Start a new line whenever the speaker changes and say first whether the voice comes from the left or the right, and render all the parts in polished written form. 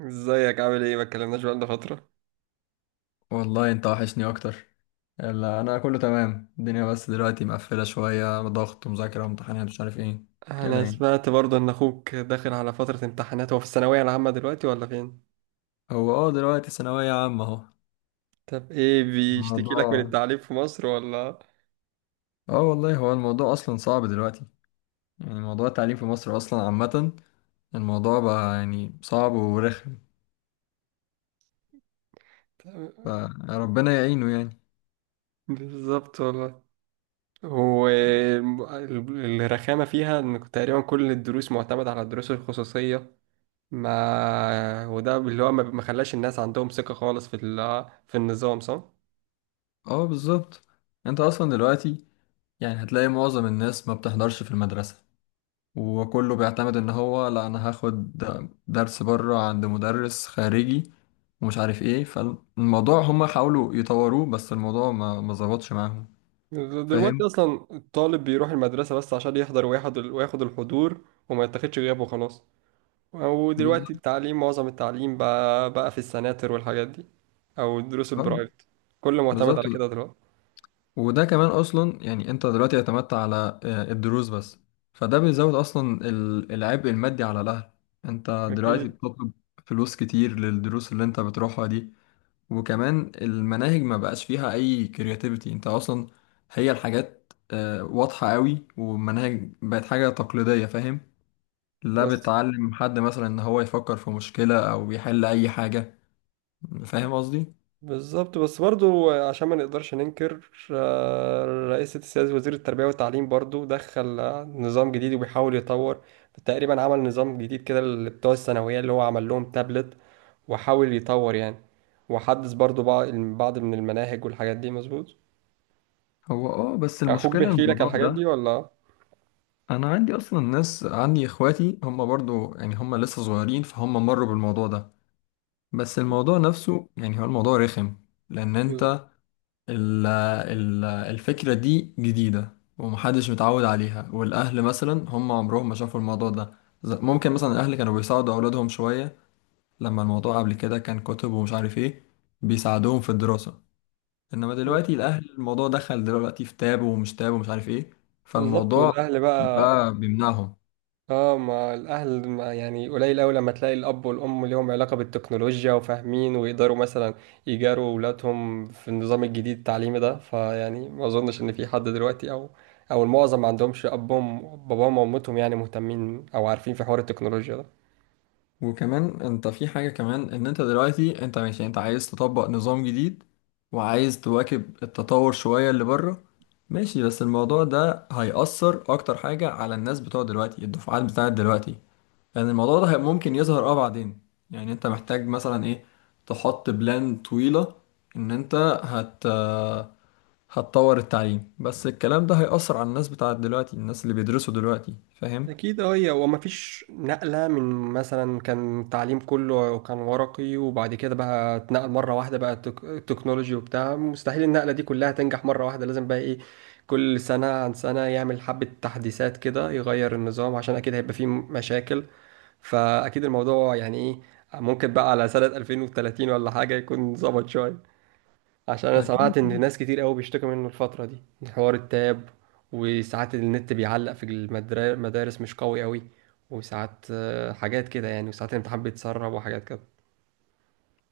right: ازيك عامل ايه؟ ما اتكلمناش بقالنا فترة.
left: والله انت وحشني اكتر. يلا، انا كله تمام، الدنيا بس دلوقتي مقفله شويه، ضغط ومذاكره وامتحانات مش عارف ايه كده
right: انا
left: يعني.
right: سمعت برضه ان اخوك داخل على فترة امتحانات، هو في الثانوية العامة دلوقتي ولا فين؟
left: هو دلوقتي ثانويه عامه اهو.
right: طب ايه بيشتكي لك من
left: الموضوع
right: التعليم في مصر ولا؟
left: اه والله، هو الموضوع اصلا صعب دلوقتي، يعني موضوع التعليم في مصر اصلا عامه. الموضوع بقى يعني صعب ورخم، فربنا يعينه يعني.
right: بالظبط والله. هو الرخامة فيها ان تقريبا كل الدروس معتمدة على الدروس الخصوصية، ما وده اللي هو ما خلاش الناس عندهم ثقة خالص في النظام، صح؟
left: اه، بالظبط. انت اصلا دلوقتي يعني هتلاقي معظم الناس ما بتحضرش في المدرسه، وكله بيعتمد ان هو لا، انا هاخد درس بره عند مدرس خارجي ومش عارف ايه. فالموضوع هما حاولوا يطوروه، بس الموضوع ما ظبطش معاهم،
right: دلوقتي
left: فاهم؟
right: اصلا الطالب بيروح المدرسة بس عشان يحضر وياخد الحضور، وما يتاخدش غيابه خلاص. ودلوقتي
left: بالظبط،
right: التعليم، معظم التعليم بقى في السناتر والحاجات دي، او الدروس
left: آه،
right: البرايفت. كله معتمد
left: بالظبط.
right: على كده دلوقتي.
left: وده كمان اصلا يعني انت دلوقتي اعتمدت على الدروس بس، فده بيزود اصلا العبء المادي على الاهل. انت دلوقتي
right: اكيد.
left: بتطلب فلوس كتير للدروس اللي انت بتروحها دي. وكمان المناهج ما بقاش فيها اي كرياتيفيتي، انت اصلا هي الحاجات واضحة قوي، والمناهج بقت حاجة تقليدية، فاهم؟ لا
right: بس
left: بتعلم حد مثلا ان هو يفكر في مشكلة او يحل اي حاجة. فاهم قصدي؟
right: بالظبط، بس برضو عشان ما نقدرش ننكر، رئيس السياسة وزير التربية والتعليم برضو دخل نظام جديد وبيحاول يطور. تقريبا عمل نظام جديد كده اللي بتوع الثانوية، اللي هو عمل لهم تابلت وحاول يطور يعني، وحدث برضو بعض من المناهج والحاجات دي، مظبوط.
left: هو بس
right: اخوك
left: المشكلة إن
right: بيحكي لك على
left: الموضوع
right: الحاجات دي
left: ده،
right: ولا؟
left: انا عندي اصلا ناس، عندي اخواتي هم برضو يعني هم لسه صغيرين فهم مروا بالموضوع ده. بس الموضوع نفسه يعني هو الموضوع رخم، لان انت ال ال الفكرة دي جديدة ومحدش متعود عليها، والأهل مثلا هم عمرهم ما شافوا الموضوع ده. ممكن مثلا الأهل كانوا بيساعدوا أولادهم شوية لما الموضوع قبل كده كان كتب ومش عارف إيه، بيساعدوهم في الدراسة. إنما
right: بز-
left: دلوقتي الأهل الموضوع دخل دلوقتي في تاب ومش تاب ومش عارف إيه،
right: بالظبط.
left: فالموضوع
right: والاهل بقى،
left: بقى بيمنعهم.
right: اه ما الاهل ما يعني قليل قوي لما تلاقي الاب والام ليهم علاقه بالتكنولوجيا وفاهمين ويقدروا مثلا يجاروا اولادهم في النظام الجديد التعليمي ده. فيعني ما اظنش ان في حد دلوقتي، او المعظم ما عندهمش ابهم باباهم وامتهم يعني مهتمين او عارفين في حوار التكنولوجيا ده.
left: وكمان انت في حاجة كمان، ان انت دلوقتي انت ماشي، انت عايز تطبق نظام جديد وعايز تواكب التطور شوية اللي بره. ماشي، بس الموضوع ده هيأثر اكتر حاجة على الناس بتوع دلوقتي، الدفعات بتاعت دلوقتي. لان الموضوع ده ممكن يظهر بعدين، يعني انت محتاج مثلا ايه، تحط بلان طويلة ان انت هت هتطور التعليم، بس الكلام ده هيأثر على الناس بتاعت دلوقتي، الناس اللي بيدرسوا دلوقتي، فاهم؟
right: أكيد أه، هي وما فيش نقلة من، مثلا كان تعليم كله كان ورقي، وبعد كده بقى اتنقل مرة واحدة بقى تكنولوجي وبتاع. مستحيل النقلة دي كلها تنجح مرة واحدة، لازم بقى إيه، كل سنة عن سنة يعمل حبة تحديثات كده يغير النظام، عشان أكيد هيبقى فيه مشاكل. فأكيد الموضوع يعني إيه، ممكن بقى على سنة 2030 ولا حاجة يكون ظبط شوية، عشان انا سمعت
left: أكيد.
right: ان ناس كتير قوي بيشتكوا منه الفترة دي، حوار التاب. وساعات النت بيعلق في المدارس، مش قوي قوي. وساعات حاجات كده يعني، وساعات الامتحان بيتسرب وحاجات كده.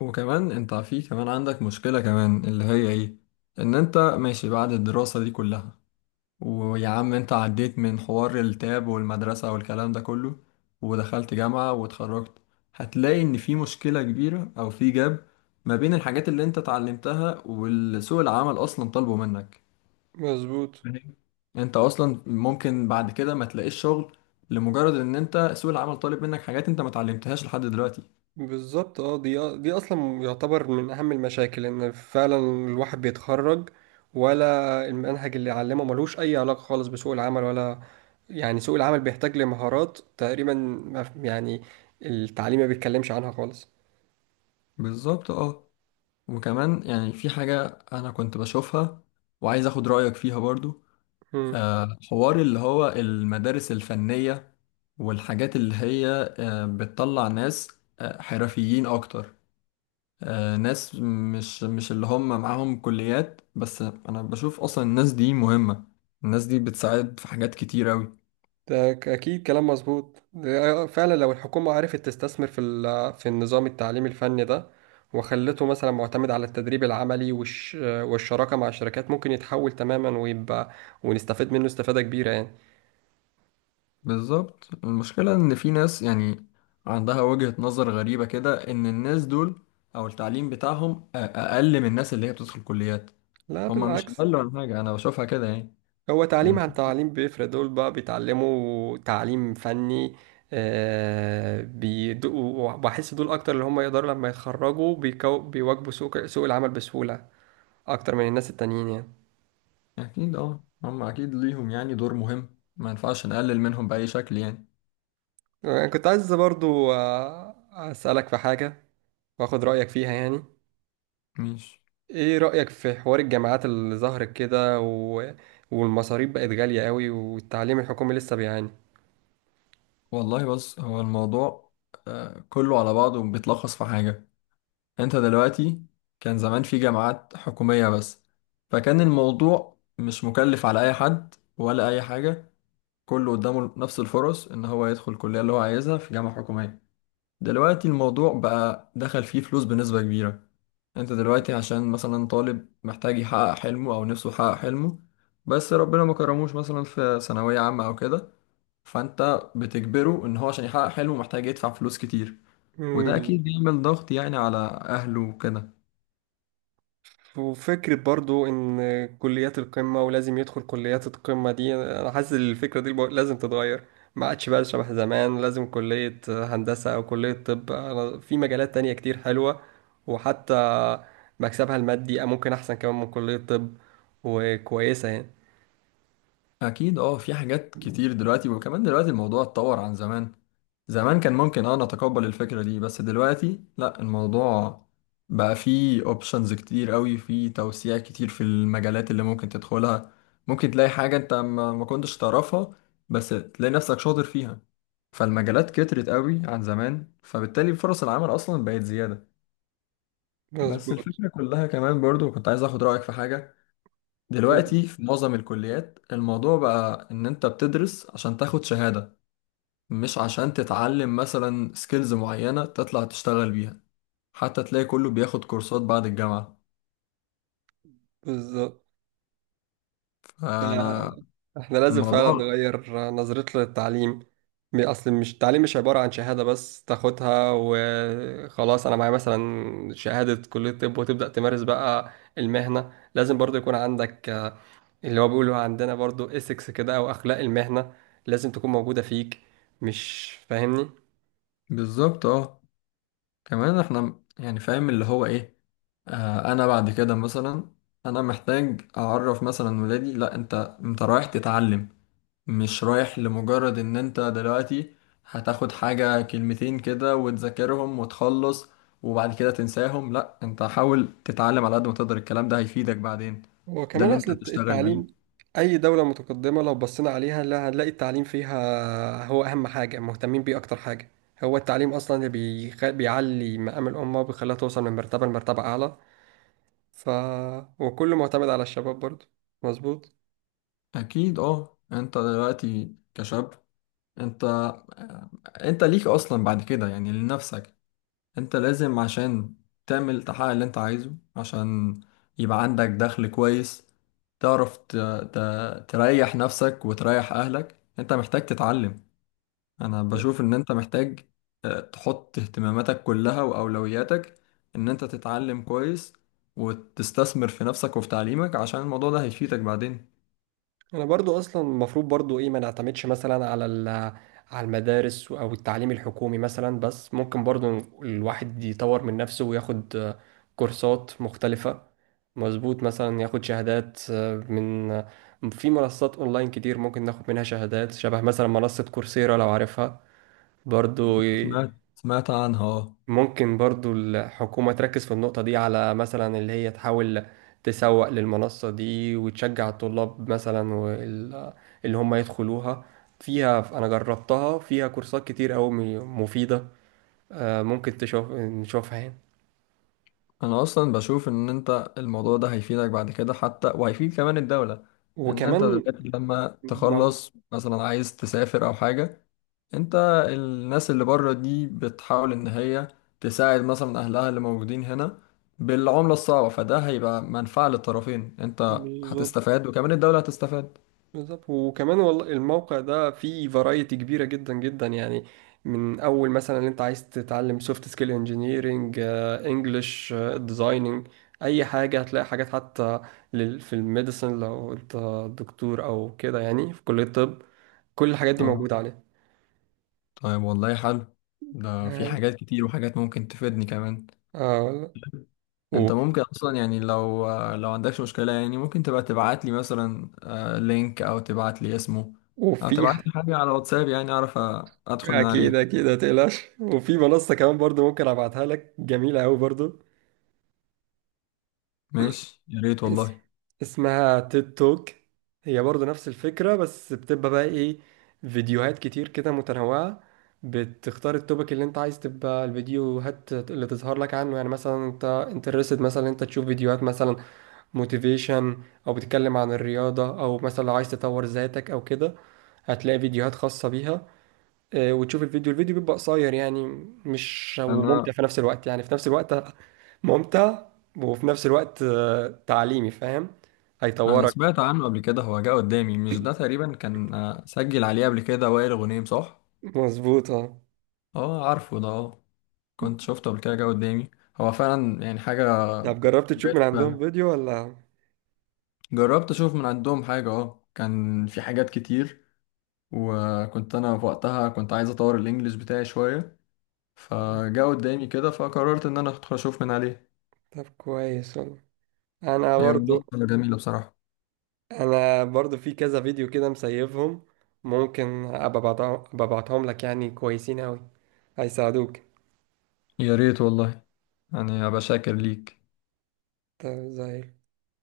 left: وكمان انت في كمان عندك مشكلة كمان، اللي هي ايه؟ ان انت ماشي بعد الدراسة دي كلها، ويا عم انت عديت من حوار التاب والمدرسة والكلام ده كله ودخلت جامعة واتخرجت، هتلاقي ان في مشكلة كبيرة او في جاب ما بين الحاجات اللي انت اتعلمتها والسوق العمل اصلا طالبه منك،
right: مظبوط،
left: فاهم؟ انت اصلا ممكن بعد كده ما تلاقيش شغل، لمجرد ان انت سوق العمل طالب منك حاجات انت ما اتعلمتهاش لحد دلوقتي.
right: بالظبط اه. دي اصلا يعتبر من اهم المشاكل، ان فعلا الواحد بيتخرج، ولا المنهج اللي علمه ملوش اي علاقة خالص بسوق العمل ولا. يعني سوق العمل بيحتاج لمهارات تقريبا ما يعني التعليم ما بيتكلمش عنها خالص.
left: بالظبط، اه. وكمان يعني في حاجة أنا كنت بشوفها وعايز أخد رأيك فيها برضو،
right: مم.
left: حوار اللي هو المدارس الفنية، والحاجات اللي هي بتطلع ناس، حرفيين أكتر، ناس مش اللي هم معاهم كليات، بس أنا بشوف أصلا الناس دي مهمة، الناس دي بتساعد في حاجات كتير أوي.
right: أكيد كلام مظبوط. ده فعلا لو الحكومة عرفت تستثمر في النظام التعليمي الفني ده، وخلته مثلا معتمد على التدريب العملي والشراكة مع الشركات، ممكن يتحول تماما ويبقى، ونستفيد منه استفادة كبيرة يعني.
left: بالظبط، المشكلة إن في ناس يعني عندها وجهة نظر غريبة كده، إن الناس دول أو التعليم بتاعهم أقل من الناس اللي هي بتدخل كليات.
right: لا
left: هما مش
right: بالعكس،
left: أقل عن حاجة، أنا بشوفها كده يعني.
right: هو تعليم
left: يعني
right: عن تعليم بيفرق. دول بقى بيتعلموا تعليم فني. وبحس دول أكتر اللي هم يقدروا لما يتخرجوا بيواجهوا سوق العمل بسهولة أكتر من الناس التانيين يعني.
left: أكيد، أه، هما أكيد ليهم يعني دور مهم، ما ينفعش نقلل منهم بأي شكل يعني.
right: أنا كنت عايز برضو أسألك في حاجة وآخد رأيك فيها يعني.
left: مش.
right: إيه رأيك في حوار الجامعات اللي ظهرت كده والمصاريف بقت غالية قوي والتعليم الحكومي لسه بيعاني؟
left: والله بص، هو الموضوع كله على بعضه بيتلخص في حاجة، أنت دلوقتي كان زمان في جامعات حكومية بس، فكان الموضوع مش مكلف على أي حد ولا أي حاجة، كله قدامه نفس الفرص ان هو يدخل الكليه اللي هو عايزها في جامعه حكوميه. دلوقتي الموضوع بقى دخل فيه فلوس بنسبه كبيره، انت دلوقتي عشان مثلا طالب محتاج يحقق حلمه او نفسه يحقق حلمه، بس ربنا ما كرموش مثلا في ثانويه عامه او كده، فانت بتجبره ان هو عشان يحقق حلمه محتاج يدفع فلوس كتير، وده اكيد بيعمل ضغط يعني على اهله وكده.
right: وفكرة برضو إن كليات القمة، ولازم يدخل كليات القمة دي، أنا حاسس إن الفكرة دي لازم تتغير. ما عادش بقى شبه زمان لازم كلية هندسة أو كلية طب. أنا في مجالات تانية كتير حلوة، وحتى مكسبها المادي ممكن أحسن كمان من كلية طب، وكويسة يعني.
left: اكيد، اه، في حاجات كتير دلوقتي. وكمان دلوقتي الموضوع اتطور عن زمان، زمان كان ممكن نتقبل الفكرة دي، بس دلوقتي لا، الموضوع بقى فيه اوبشنز كتير قوي، فيه توسيع كتير في المجالات اللي ممكن تدخلها. ممكن تلاقي حاجة انت ما كنتش تعرفها، بس تلاقي نفسك شاطر فيها، فالمجالات كترت قوي عن زمان، فبالتالي فرص العمل اصلا بقت زيادة. بس
right: مظبوط،
left: الفكرة كلها كمان برضو كنت عايز اخد رأيك في حاجة، دلوقتي في معظم الكليات الموضوع بقى إن أنت بتدرس عشان تاخد شهادة، مش عشان تتعلم مثلا سكيلز معينة تطلع تشتغل بيها. حتى تلاقي كله بياخد كورسات بعد الجامعة.
right: بالظبط. ف-
left: فأنا
right: احنا لازم فعلا
left: الموضوع.
right: نغير نظرتنا للتعليم. اصل مش التعليم مش عبارة عن شهادة بس تاخدها وخلاص. انا معايا مثلا شهادة كلية طب وتبدأ تمارس بقى المهنة، لازم برضو يكون عندك اللي هو بيقولوا عندنا برضو اسكس كده او اخلاق المهنة، لازم تكون موجودة فيك. مش فاهمني؟
left: بالظبط، اه، كمان احنا يعني فاهم اللي هو ايه، أنا بعد كده مثلا أنا محتاج أعرف مثلا ولادي، لأ، أنت رايح تتعلم، مش رايح لمجرد ان انت دلوقتي هتاخد حاجة كلمتين كده وتذاكرهم وتخلص وبعد كده تنساهم. لا، انت حاول تتعلم على قد ما تقدر، الكلام ده هيفيدك بعدين، ده
right: وكمان
left: اللي
right: أصل
left: انت هتشتغل
right: التعليم،
left: بيه.
right: أي دولة متقدمة لو بصينا عليها، لا هنلاقي التعليم فيها هو أهم حاجة، مهتمين بيه أكتر حاجة. هو التعليم أصلا اللي بيعلي مقام الأمة وبيخليها توصل من مرتبة لمرتبة أعلى. ف وكله معتمد على الشباب برضه. مظبوط.
left: اكيد، اه، انت دلوقتي كشاب، انت آه، انت ليك اصلا بعد كده يعني لنفسك، انت لازم عشان تعمل تحقق اللي انت عايزه، عشان يبقى عندك دخل كويس، تعرف ت... تريح نفسك وتريح اهلك. انت محتاج تتعلم، انا بشوف ان انت محتاج تحط اهتماماتك كلها واولوياتك ان انت تتعلم كويس، وتستثمر في نفسك وفي تعليمك، عشان الموضوع ده هيفيدك بعدين.
right: انا برضو اصلا المفروض برضو ايه، ما نعتمدش مثلا على المدارس او التعليم الحكومي مثلا بس، ممكن برضو الواحد يطور من نفسه وياخد كورسات مختلفة. مظبوط، مثلا ياخد شهادات من في منصات اونلاين كتير ممكن ناخد منها شهادات. شبه مثلا منصة كورسيرا، لو عارفها برضو.
left: سمعت عنها، اه.
right: ممكن برضو الحكومة تركز في النقطة دي، على مثلا اللي هي تحاول تسوق للمنصة دي وتشجع الطلاب مثلا اللي هم يدخلوها. فيها أنا جربتها، فيها كورسات كتير أوي مفيدة. ممكن تشوف نشوفها يعني.
left: انا اصلا بشوف ان انت الموضوع ده هيفيدك بعد كده، حتى وهيفيد كمان الدولة، ان انت
right: وكمان
left: دلوقتي لما
right: ما-
left: تخلص مثلا عايز تسافر او حاجة، انت الناس اللي بره دي بتحاول ان هي تساعد مثلا اهلها اللي موجودين هنا بالعملة الصعبة، فده هيبقى منفعة للطرفين، انت
right: بالظبط،
left: هتستفاد وكمان الدولة هتستفاد.
right: بالظبط. وكمان والله الموقع ده فيه فرايتي كبيرة جدا جدا يعني، من أول مثلا اللي أنت عايز تتعلم سوفت سكيل، انجينيرنج، انجلش، ديزايننج، أي حاجة هتلاقي حاجات. حتى في الميديسن لو أنت دكتور أو كده يعني في كلية الطب، كل الحاجات دي
left: اه،
right: موجودة عليه.
left: طيب والله حلو، ده في
right: تمام.
left: حاجات كتير وحاجات ممكن تفيدني كمان.
right: اه والله. و-
left: انت ممكن اصلا يعني لو عندكش مشكله، يعني ممكن تبقى تبعت لي مثلا لينك، او تبعت لي اسمه، او
right: وفي،
left: تبعت لي حاجه على واتساب، يعني اعرف ادخل من
right: أكيد
left: عليها.
right: أكيد متقلقش، وفي منصة كمان برضو ممكن أبعتها لك جميلة أوي برضو.
left: ماشي، يا ريت
right: اس...
left: والله.
right: اسمها تيد توك، هي برضو نفس الفكرة بس بتبقى بقى ايه، فيديوهات كتير كده متنوعة، بتختار التوبيك اللي انت عايز تبقى الفيديوهات اللي تظهر لك عنه. يعني مثلا انت انترستد مثلا انت تشوف فيديوهات مثلا موتيفيشن، او بتتكلم عن الرياضة، او مثلا لو عايز تطور ذاتك او كده هتلاقي فيديوهات خاصة بيها. وتشوف الفيديو، بيبقى قصير يعني، مش، وممتع
left: انا
right: في نفس الوقت، يعني في نفس الوقت ممتع وفي نفس الوقت تعليمي، فاهم،
left: انا
right: هيطورك.
left: سمعت عنه قبل كده، هو جه قدامي، مش ده تقريبا كان سجل عليه قبل كده وائل غنيم، صح؟
right: مظبوط اه.
left: اه، عارفه ده، اه، كنت شفته قبل كده جه قدامي، هو فعلا يعني حاجه
right: طب جربت تشوف
left: كويسه
right: من عندهم
left: فعلا.
right: فيديو ولا؟
left: جربت اشوف من عندهم حاجه، كان في حاجات كتير، وكنت انا في وقتها كنت عايز اطور الانجليش بتاعي شويه، فجاء قدامي كده فقررت ان انا ادخل اشوف من عليه.
right: طب كويس والله. انا
left: هي
right: برضو
left: منصه جميله بصراحه.
right: انا برضو في كذا فيديو كده مسيفهم، ممكن ابقى أبعتهم أبقى أبعتهم لك، يعني كويسين اوي هيساعدوك.
left: يا ريت والله، يعني ابقى شاكر ليك.
right: طب زي،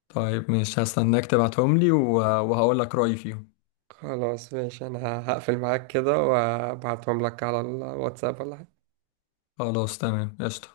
left: طيب مش هستناك تبعتهم لي وهقول لك رايي فيهم.
right: خلاص ماشي انا هقفل معاك كده وابعتهم لك على الواتساب ولا؟
left: خلاص تمام قشطه.